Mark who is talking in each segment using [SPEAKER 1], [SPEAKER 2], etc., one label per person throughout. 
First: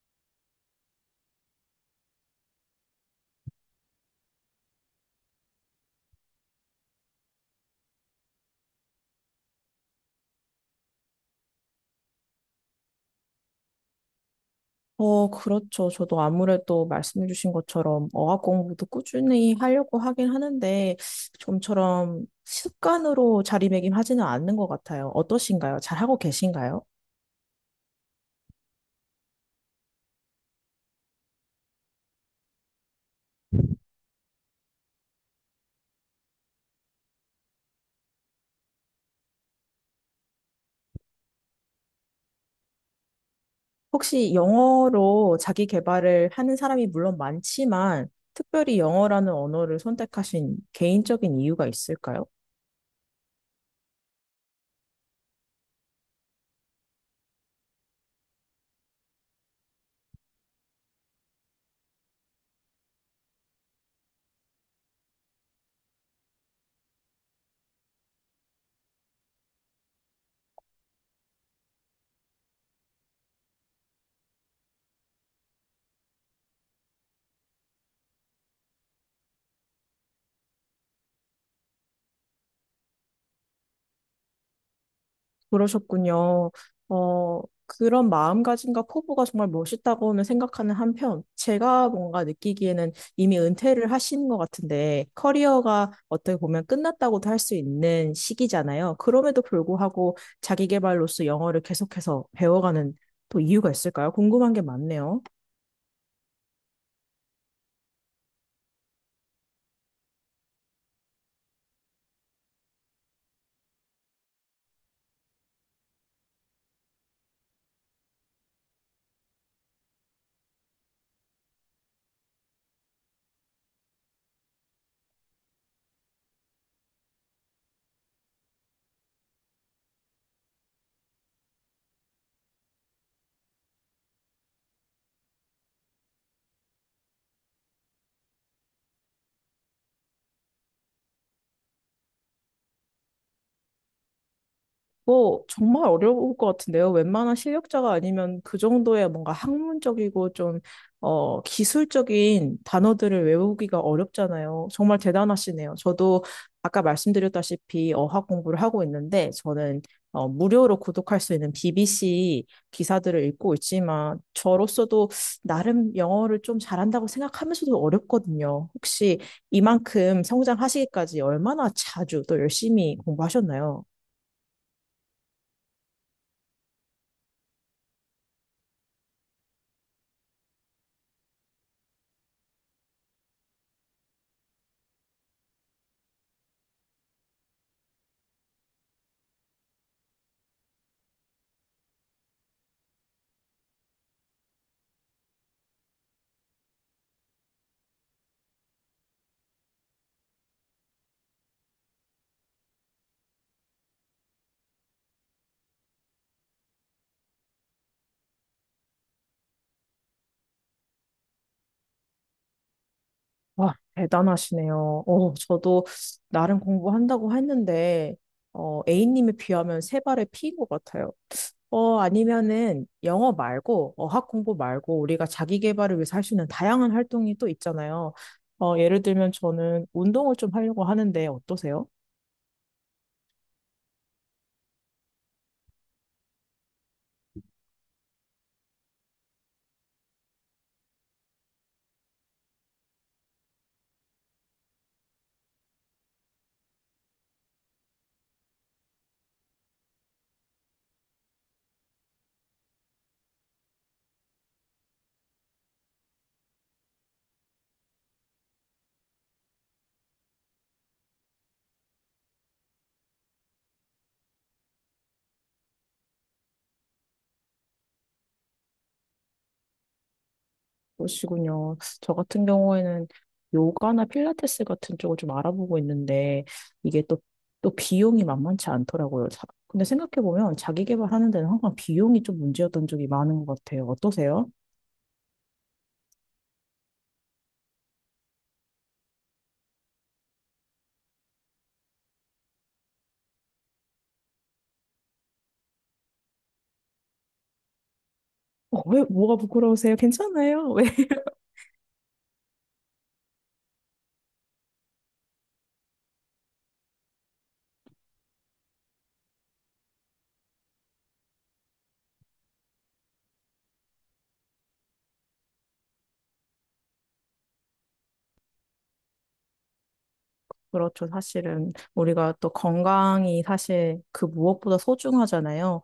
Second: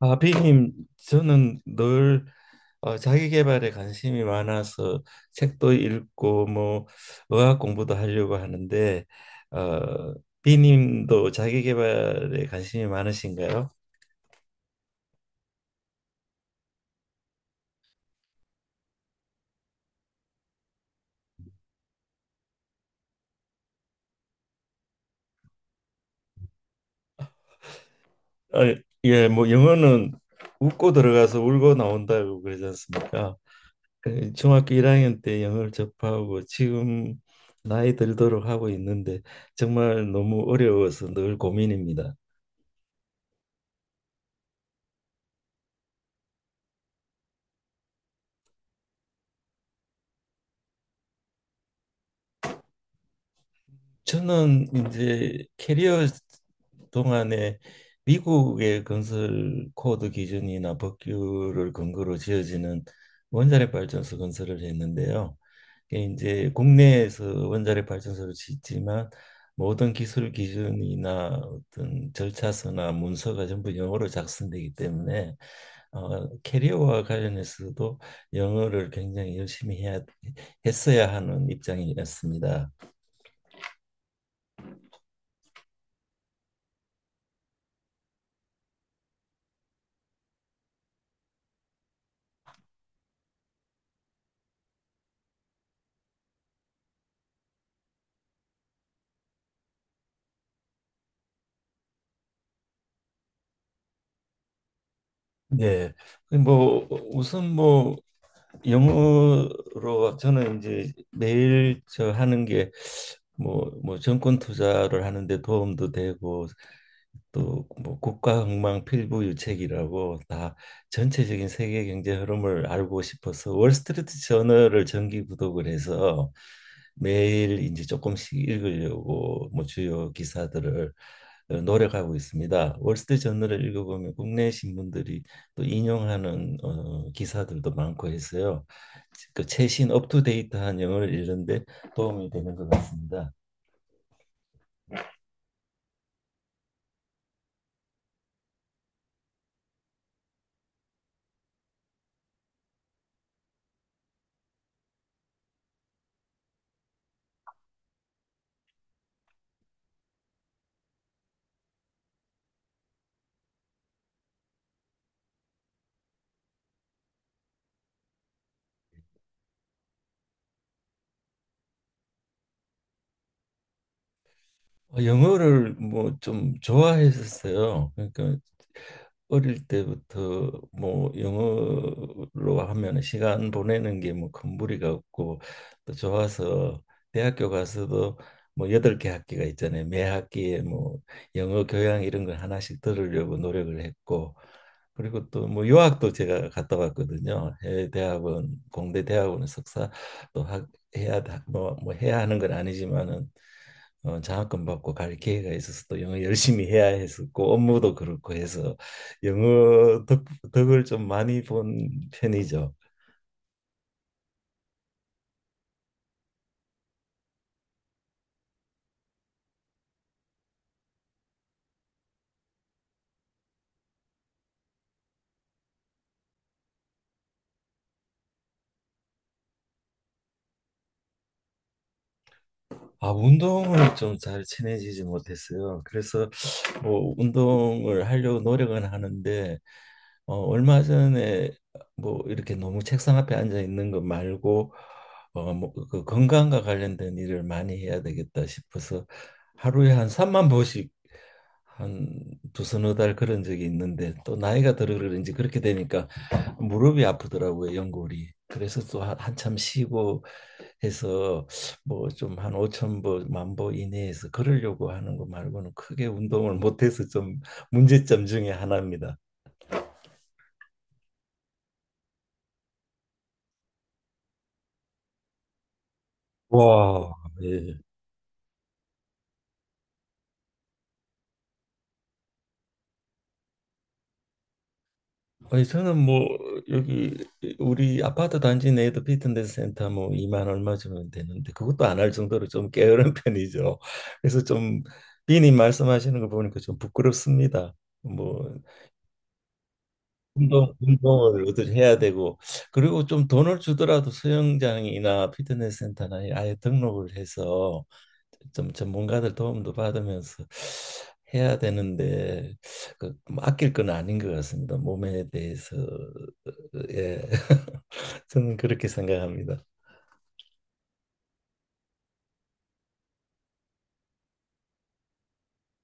[SPEAKER 1] 아, 비님, 저는 늘 자기계발에 관심이 많아서 책도 읽고 뭐 의학 공부도 하려고 하는데 어, 비님도 자기계발에 관심이 많으신가요?
[SPEAKER 2] 그렇죠. 저도 아무래도 말씀해주신 것처럼 어학 공부도 꾸준히 하려고 하긴 하는데, 좀처럼 습관으로 자리매김하지는 않는 것 같아요. 어떠신가요? 잘하고 계신가요?
[SPEAKER 1] 어, 예, 뭐 영어는 웃고 들어가서 울고 나온다고 그러지 않습니까? 그 중학교 1학년 때 영어를 접하고 지금 나이 들도록 하고 있는데 정말 너무 어려워서 늘 고민입니다.
[SPEAKER 2] 혹시 영어로 자기 개발을 하는 사람이 물론 많지만, 특별히 영어라는 언어를 선택하신 개인적인 이유가 있을까요?
[SPEAKER 1] 저는 이제 캐리어 동안에 미국의 건설 코드 기준이나 법규를 근거로 지어지는 원자력 발전소 건설을 했는데요. 이게 이제 국내에서 원자력 발전소를 짓지만 모든 기술 기준이나 어떤 절차서나 문서가 전부 영어로 작성되기 때문에 캐리어와 관련해서도 영어를 굉장히 열심히 해야 했어야 하는 입장이었습니다.
[SPEAKER 2] 그러셨군요. 그런 마음가짐과 포부가 정말 멋있다고는 생각하는 한편, 제가 뭔가 느끼기에는 이미 은퇴를 하시는 것 같은데, 커리어가 어떻게 보면 끝났다고도 할 수 있는 시기잖아요. 그럼에도 불구하고 자기 개발로서 영어를 계속해서 배워가는 또 이유가 있을까요? 궁금한 게 많네요.
[SPEAKER 1] 네. 그 뭐 우선 뭐 영어로 저는 이제 매일 저 하는 게 뭐 정권 투자를 하는데 도움도 되고 또 뭐 국가흥망 필부유책이라고 다 전체적인 세계 경제 흐름을 알고 싶어서 월스트리트 저널을 정기 구독을 해서 매일 이제 조금씩 읽으려고 뭐 주요 기사들을 노력하고 있습니다. 월스트리트 저널을 읽어보면 국내 신문들이 또 인용하는 기사들도 많고 해서요. 그 최신 업투데이트한 영어를 읽는데 도움이 되는 것 같습니다.
[SPEAKER 2] 뭐 정말 어려울 것 같은데요. 웬만한 실력자가 아니면 그 정도의 뭔가 학문적이고 좀 기술적인 단어들을 외우기가 어렵잖아요. 정말 대단하시네요. 저도 아까 말씀드렸다시피 어학 공부를 하고 있는데 저는 무료로 구독할 수 있는 BBC 기사들을 읽고 있지만 저로서도 나름 영어를 좀 잘한다고 생각하면서도 어렵거든요. 혹시 이만큼 성장하시기까지 얼마나 자주 또 열심히 공부하셨나요?
[SPEAKER 1] 영어를 뭐 좀 좋아했었어요. 그러니까 어릴 때부터 뭐 영어로 하면 시간 보내는 게 뭐 큰 무리가 없고 또 좋아서 대학교 가서도 뭐 여덟 개 학기가 있잖아요. 매 학기에 뭐 영어 교양 이런 걸 하나씩 들으려고 노력을 했고 그리고 또 뭐 유학도 제가 갔다 왔거든요. 해외 대학원, 공대 대학원 석사 또 학, 해야 뭐 해야 하는 건 아니지만은 장학금 받고 갈 기회가 있어서 또 영어 열심히 해야 했었고 업무도 그렇고 해서 영어 덕을 좀 많이 본 편이죠.
[SPEAKER 2] 와, 대단하시네요. 저도 나름 공부한다고 했는데, A님에 비하면 세 발의 피인 것 같아요. 아니면은 영어 말고, 어학 공부 말고, 우리가 자기 개발을 위해서 할 수 있는 다양한 활동이 또 있잖아요. 예를 들면 저는 운동을 좀 하려고 하는데 어떠세요?
[SPEAKER 1] 아, 운동을 좀 잘 친해지지 못했어요. 그래서 뭐 운동을 하려고 노력은 하는데 얼마 전에 뭐 이렇게 너무 책상 앞에 앉아 있는 것 말고 뭐그 건강과 관련된 일을 많이 해야 되겠다 싶어서 하루에 한 3만 보씩 한 두서너 달 그런 적이 있는데 또 나이가 들어 그런지 그렇게 되니까 무릎이 아프더라고요, 연골이. 그래서 또 한참 쉬고 해서 뭐 좀 한 5천 보, 만 보 이내에서 걸으려고 하는 거 말고는 크게 운동을 못해서 좀 문제점 중에 하나입니다.
[SPEAKER 2] 그러시군요. 저 같은 경우에는 요가나 필라테스 같은 쪽을 좀 알아보고 있는데 이게
[SPEAKER 1] 와,
[SPEAKER 2] 또,
[SPEAKER 1] 예.
[SPEAKER 2] 비용이 만만치 않더라고요. 근데 생각해보면 자기 개발하는 데는 항상 비용이 좀 문제였던 적이 많은 것 같아요. 어떠세요?
[SPEAKER 1] 아니, 저는 뭐, 여기, 우리 아파트 단지 내에도 피트니스 센터 뭐, 2만 얼마 주면 되는데, 그것도 안 할 정도로 좀 게으른 편이죠. 그래서 좀, 비님 말씀하시는 거 보니까 좀 부끄럽습니다. 뭐,
[SPEAKER 2] 왜, 뭐가 부끄러우세요? 괜찮아요? 왜?
[SPEAKER 1] 운동을 어떻게 해야 되고, 그리고 좀 돈을 주더라도 수영장이나 피트니스 센터나 아예 등록을 해서 좀 전문가들 도움도 받으면서 해야 되는데 그뭐 아낄 건 아닌 것 같습니다. 몸에 대해서 예 저는 그렇게 생각합니다.
[SPEAKER 2] 그렇죠. 사실은 우리가 또 건강이 사실 그 무엇보다 소중하잖아요.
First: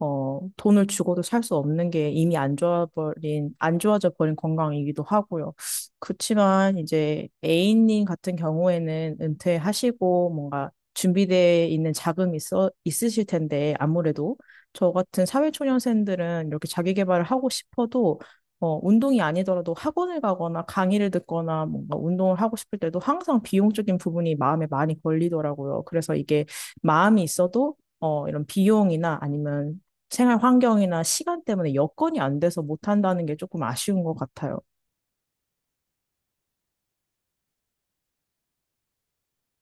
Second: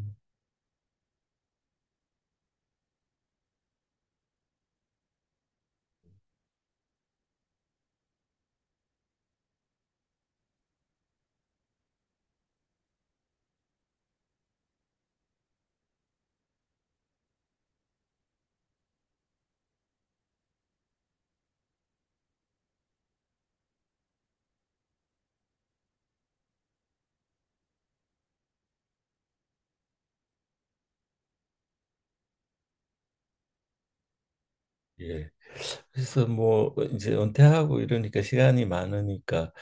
[SPEAKER 2] 돈을 주고도 살 수 없는 게 이미 안 좋아버린, 안 좋아져 버린 건강이기도 하고요. 그렇지만 이제 A님 같은 경우에는 은퇴하시고 뭔가 준비되어 있는 자금이 있으실 텐데 아무래도 저 같은 사회초년생들은 이렇게 자기 개발을 하고 싶어도 운동이 아니더라도 학원을 가거나 강의를 듣거나 뭔가 운동을 하고 싶을 때도 항상 비용적인 부분이 마음에 많이 걸리더라고요. 그래서 이게 마음이 있어도 이런 비용이나 아니면 생활 환경이나 시간 때문에 여건이 안 돼서 못 한다는 게 조금 아쉬운 것 같아요.
[SPEAKER 1] 예. 그래서 뭐 이제 은퇴하고 이러니까 시간이 많으니까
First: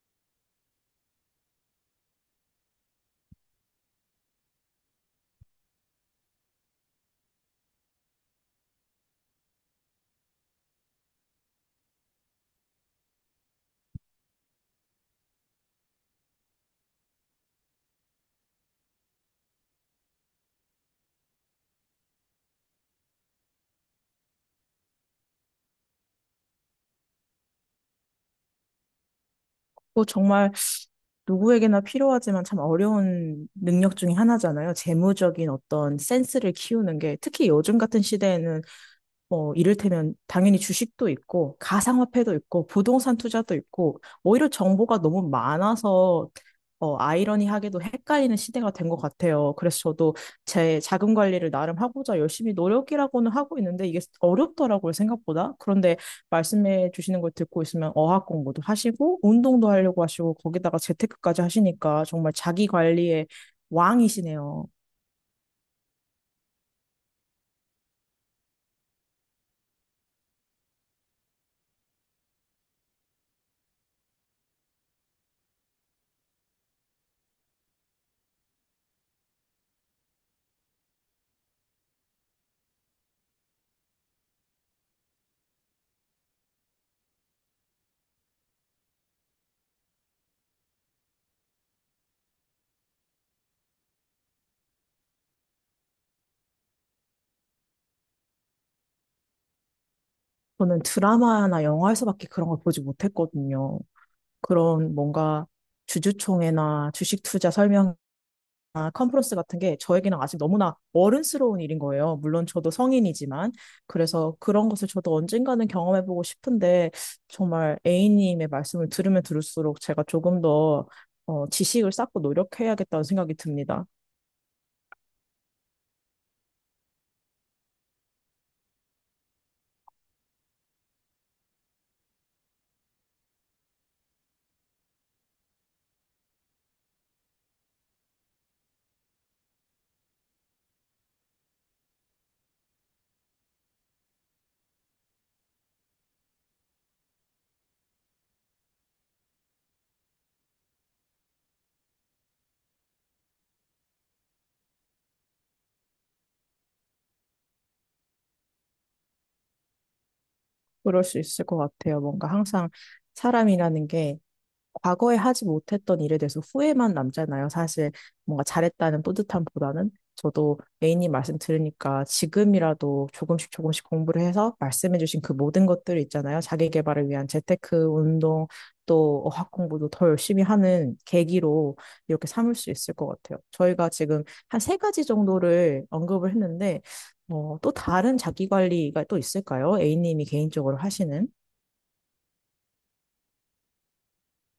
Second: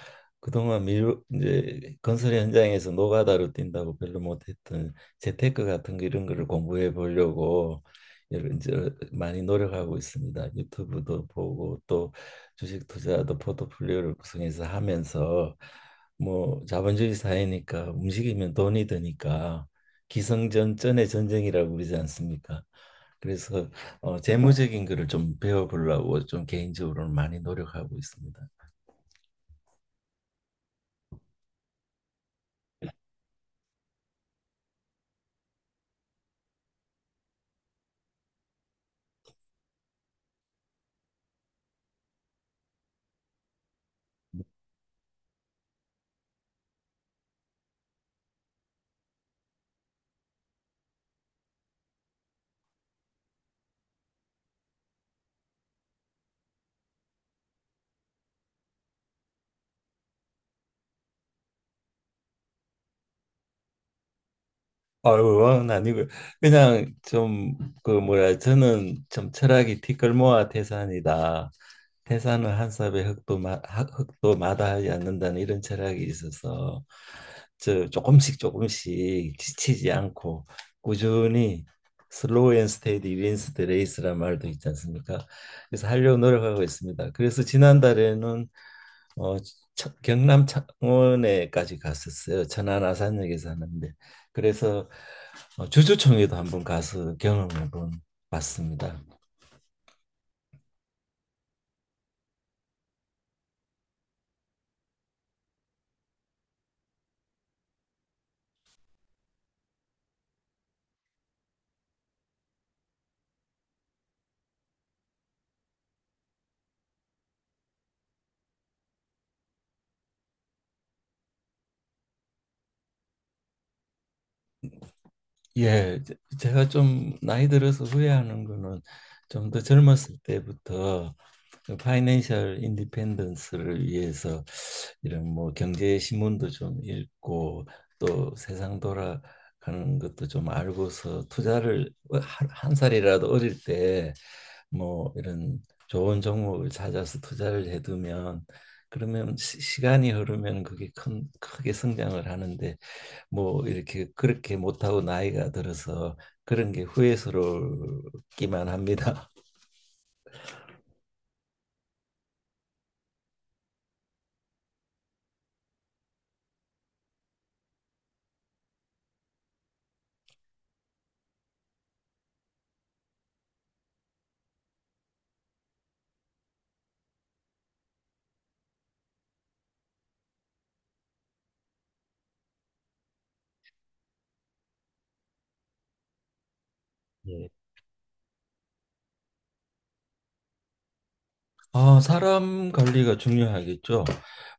[SPEAKER 1] 그동안 미루 이제 건설 현장에서 노가다로 뛴다고 별로 못했던 재테크 같은 거 이런 거를 공부해 보려고 여러 이제 많이 노력하고 있습니다. 유튜브도 보고 또 주식 투자도 포트폴리오를 구성해서 하면서 뭐 자본주의 사회니까 움직이면 돈이 드니까 기승전전의 전쟁이라고 그러지 않습니까? 그래서 재무적인 거를 좀 배워보려고 좀 개인적으로는 많이 노력하고 있습니다.
[SPEAKER 2] 또 정말 누구에게나 필요하지만 참 어려운 능력 중에 하나잖아요. 재무적인 어떤 센스를 키우는 게 특히 요즘 같은 시대에는 뭐 이를테면 당연히 주식도 있고 가상화폐도 있고 부동산 투자도 있고 오히려 정보가 너무 많아서 아이러니하게도 헷갈리는 시대가 된 것 같아요. 그래서 저도 제 자금 관리를 나름 하고자 열심히 노력이라고는 하고 있는데 이게 어렵더라고요, 생각보다. 그런데 말씀해 주시는 걸 듣고 있으면 어학 공부도 하시고 운동도 하려고 하시고 거기다가 재테크까지 하시니까 정말 자기 관리의 왕이시네요.
[SPEAKER 1] 아유, 아니고요. 그냥 좀 그 뭐야 저는 좀 철학이 티끌모아 태산이다. 태산은 한 삽의 흙도 흙도 마다하지 않는다는 이런 철학이 있어서 저 조금씩 조금씩 지치지 않고 꾸준히 슬로우 앤 스테디 윈스 더 레이스란 말도 있지 않습니까? 그래서 하려고 노력하고 있습니다. 그래서 지난달에는 어, 경남 창원에까지 갔었어요. 천안 아산역에 사는데 그래서 주주총회도 한번 가서 경험해 본 봤습니다.
[SPEAKER 2] 저는 드라마나 영화에서밖에 그런 걸 보지 못했거든요. 그런 뭔가 주주총회나 주식 투자 설명이나 컨퍼런스 같은 게 저에게는 아직 너무나 어른스러운 일인 거예요. 물론 저도 성인이지만. 그래서 그런 것을 저도 언젠가는 경험해보고 싶은데 정말 A님의 말씀을 들으면 들을수록 제가 조금 더 지식을 쌓고 노력해야겠다는 생각이 듭니다.
[SPEAKER 1] 예, 제- 제가 좀 나이 들어서 후회하는 거는 좀 더 젊었을 때부터 그 파이낸셜 인디펜던스를 위해서 이런 뭐 경제 신문도 좀 읽고 또 세상 돌아가는 것도 좀 알고서 투자를 한 살이라도 어릴 때 뭐 이런 좋은 종목을 찾아서 투자를 해두면 그러면 시간이 흐르면 그게 크게 성장을 하는데 뭐 이렇게 그렇게 못하고 나이가 들어서 그런 게 후회스럽기만 합니다.
[SPEAKER 2] 그럴 수 있을 것 같아요. 뭔가 항상 사람이라는 게 과거에 하지 못했던 일에 대해서 후회만 남잖아요. 사실 뭔가 잘했다는 뿌듯함보다는 저도 A님 말씀 들으니까 지금이라도 조금씩 조금씩 공부를 해서 말씀해주신 그 모든 것들 있잖아요. 자기 개발을 위한 재테크 운동 또 어학 공부도 더 열심히 하는 계기로 이렇게 삼을 수 있을 것 같아요. 저희가 지금 한 세 가지 정도를 언급을 했는데
[SPEAKER 1] 예.
[SPEAKER 2] 또 다른 자기 관리가 또 있을까요? A님이 개인적으로 하시는?
[SPEAKER 1] 아, 사람 관리가 중요하겠죠.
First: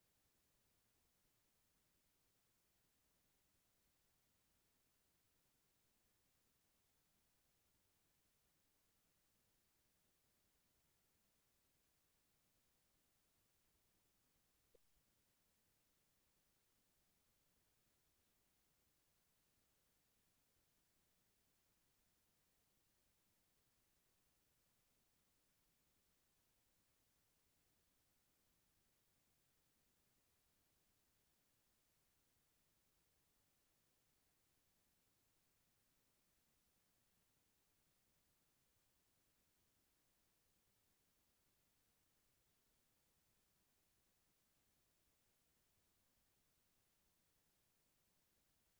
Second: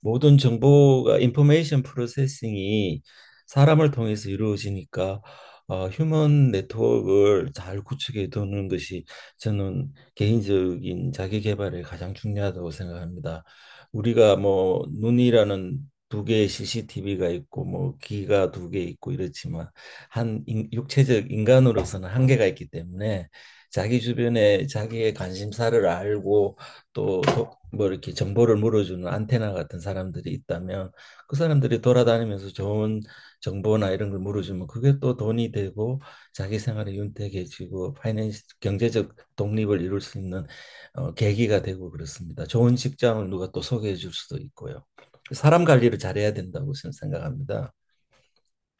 [SPEAKER 1] 모든 정보가 인포메이션 프로세싱이 사람을 통해서 이루어지니까 휴먼 네트워크를 잘 구축해 두는 것이 저는 개인적인 자기 개발에 가장 중요하다고 생각합니다. 우리가 뭐 눈이라는 두 개의 CCTV가 있고 뭐 귀가 두 개 있고 이렇지만 육체적 인간으로서는 한계가 있기 때문에 자기 주변에 자기의 관심사를 알고 또 뭐 이렇게 정보를 물어주는 안테나 같은 사람들이 있다면 그 사람들이 돌아다니면서 좋은 정보나 이런 걸 물어주면 그게 또 돈이 되고 자기 생활이 윤택해지고 파이낸스 경제적 독립을 이룰 수 있는 계기가 되고 그렇습니다. 좋은 직장을 누가 또 소개해 줄 수도 있고요. 사람 관리를 잘해야 된다고 저는 생각합니다.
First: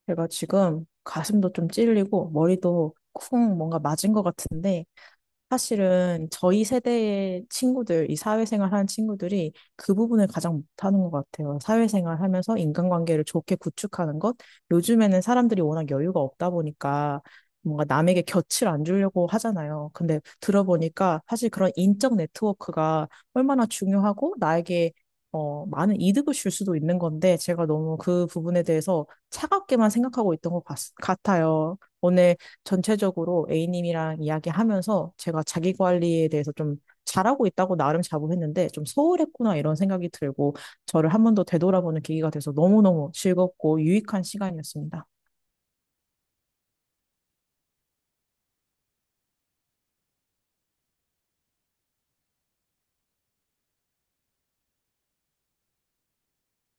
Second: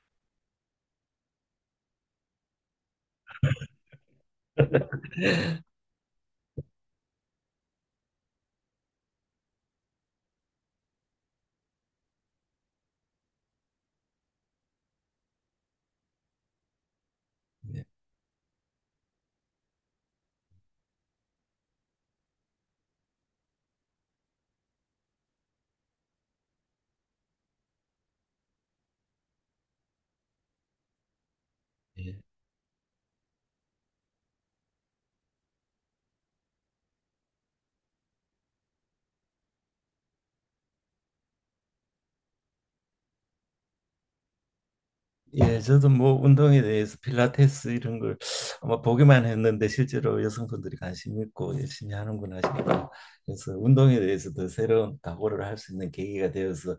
[SPEAKER 2] 제가 지금 가슴도 좀 찔리고 머리도 쿵 뭔가 맞은 것 같은데
[SPEAKER 1] 예,
[SPEAKER 2] 사실은 저희 세대의 친구들, 이 사회생활 하는 친구들이 그 부분을 가장 못하는 것 같아요. 사회생활 하면서 인간관계를 좋게 구축하는 것. 요즘에는 사람들이 워낙 여유가 없다 보니까 뭔가 남에게 곁을 안 주려고 하잖아요. 근데 들어보니까 사실 그런 인적 네트워크가 얼마나 중요하고 나에게 많은 이득을 줄 수도 있는 건데 제가 너무 그 부분에 대해서 차갑게만 생각하고 있던 것 같아요.
[SPEAKER 1] 예.
[SPEAKER 2] 오늘 전체적으로 A님이랑 이야기하면서 제가 자기 관리에 대해서 좀 잘하고 있다고 나름 자부했는데 좀 소홀했구나 이런 생각이 들고 저를 한 번 더 되돌아보는 계기가 돼서 너무너무 즐겁고 유익한 시간이었습니다.
[SPEAKER 1] 예, 저도 뭐 운동에 대해서 필라테스 이런 걸 아마 보기만 했는데 실제로 여성분들이 관심 있고 열심히 하는구나 싶어요. 그래서 운동에 대해서 더 새로운 각오를 할 수 있는 계기가 되어서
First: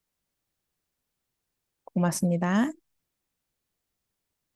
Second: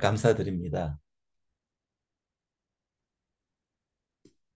[SPEAKER 1] 감사드립니다.
[SPEAKER 2] 고맙습니다.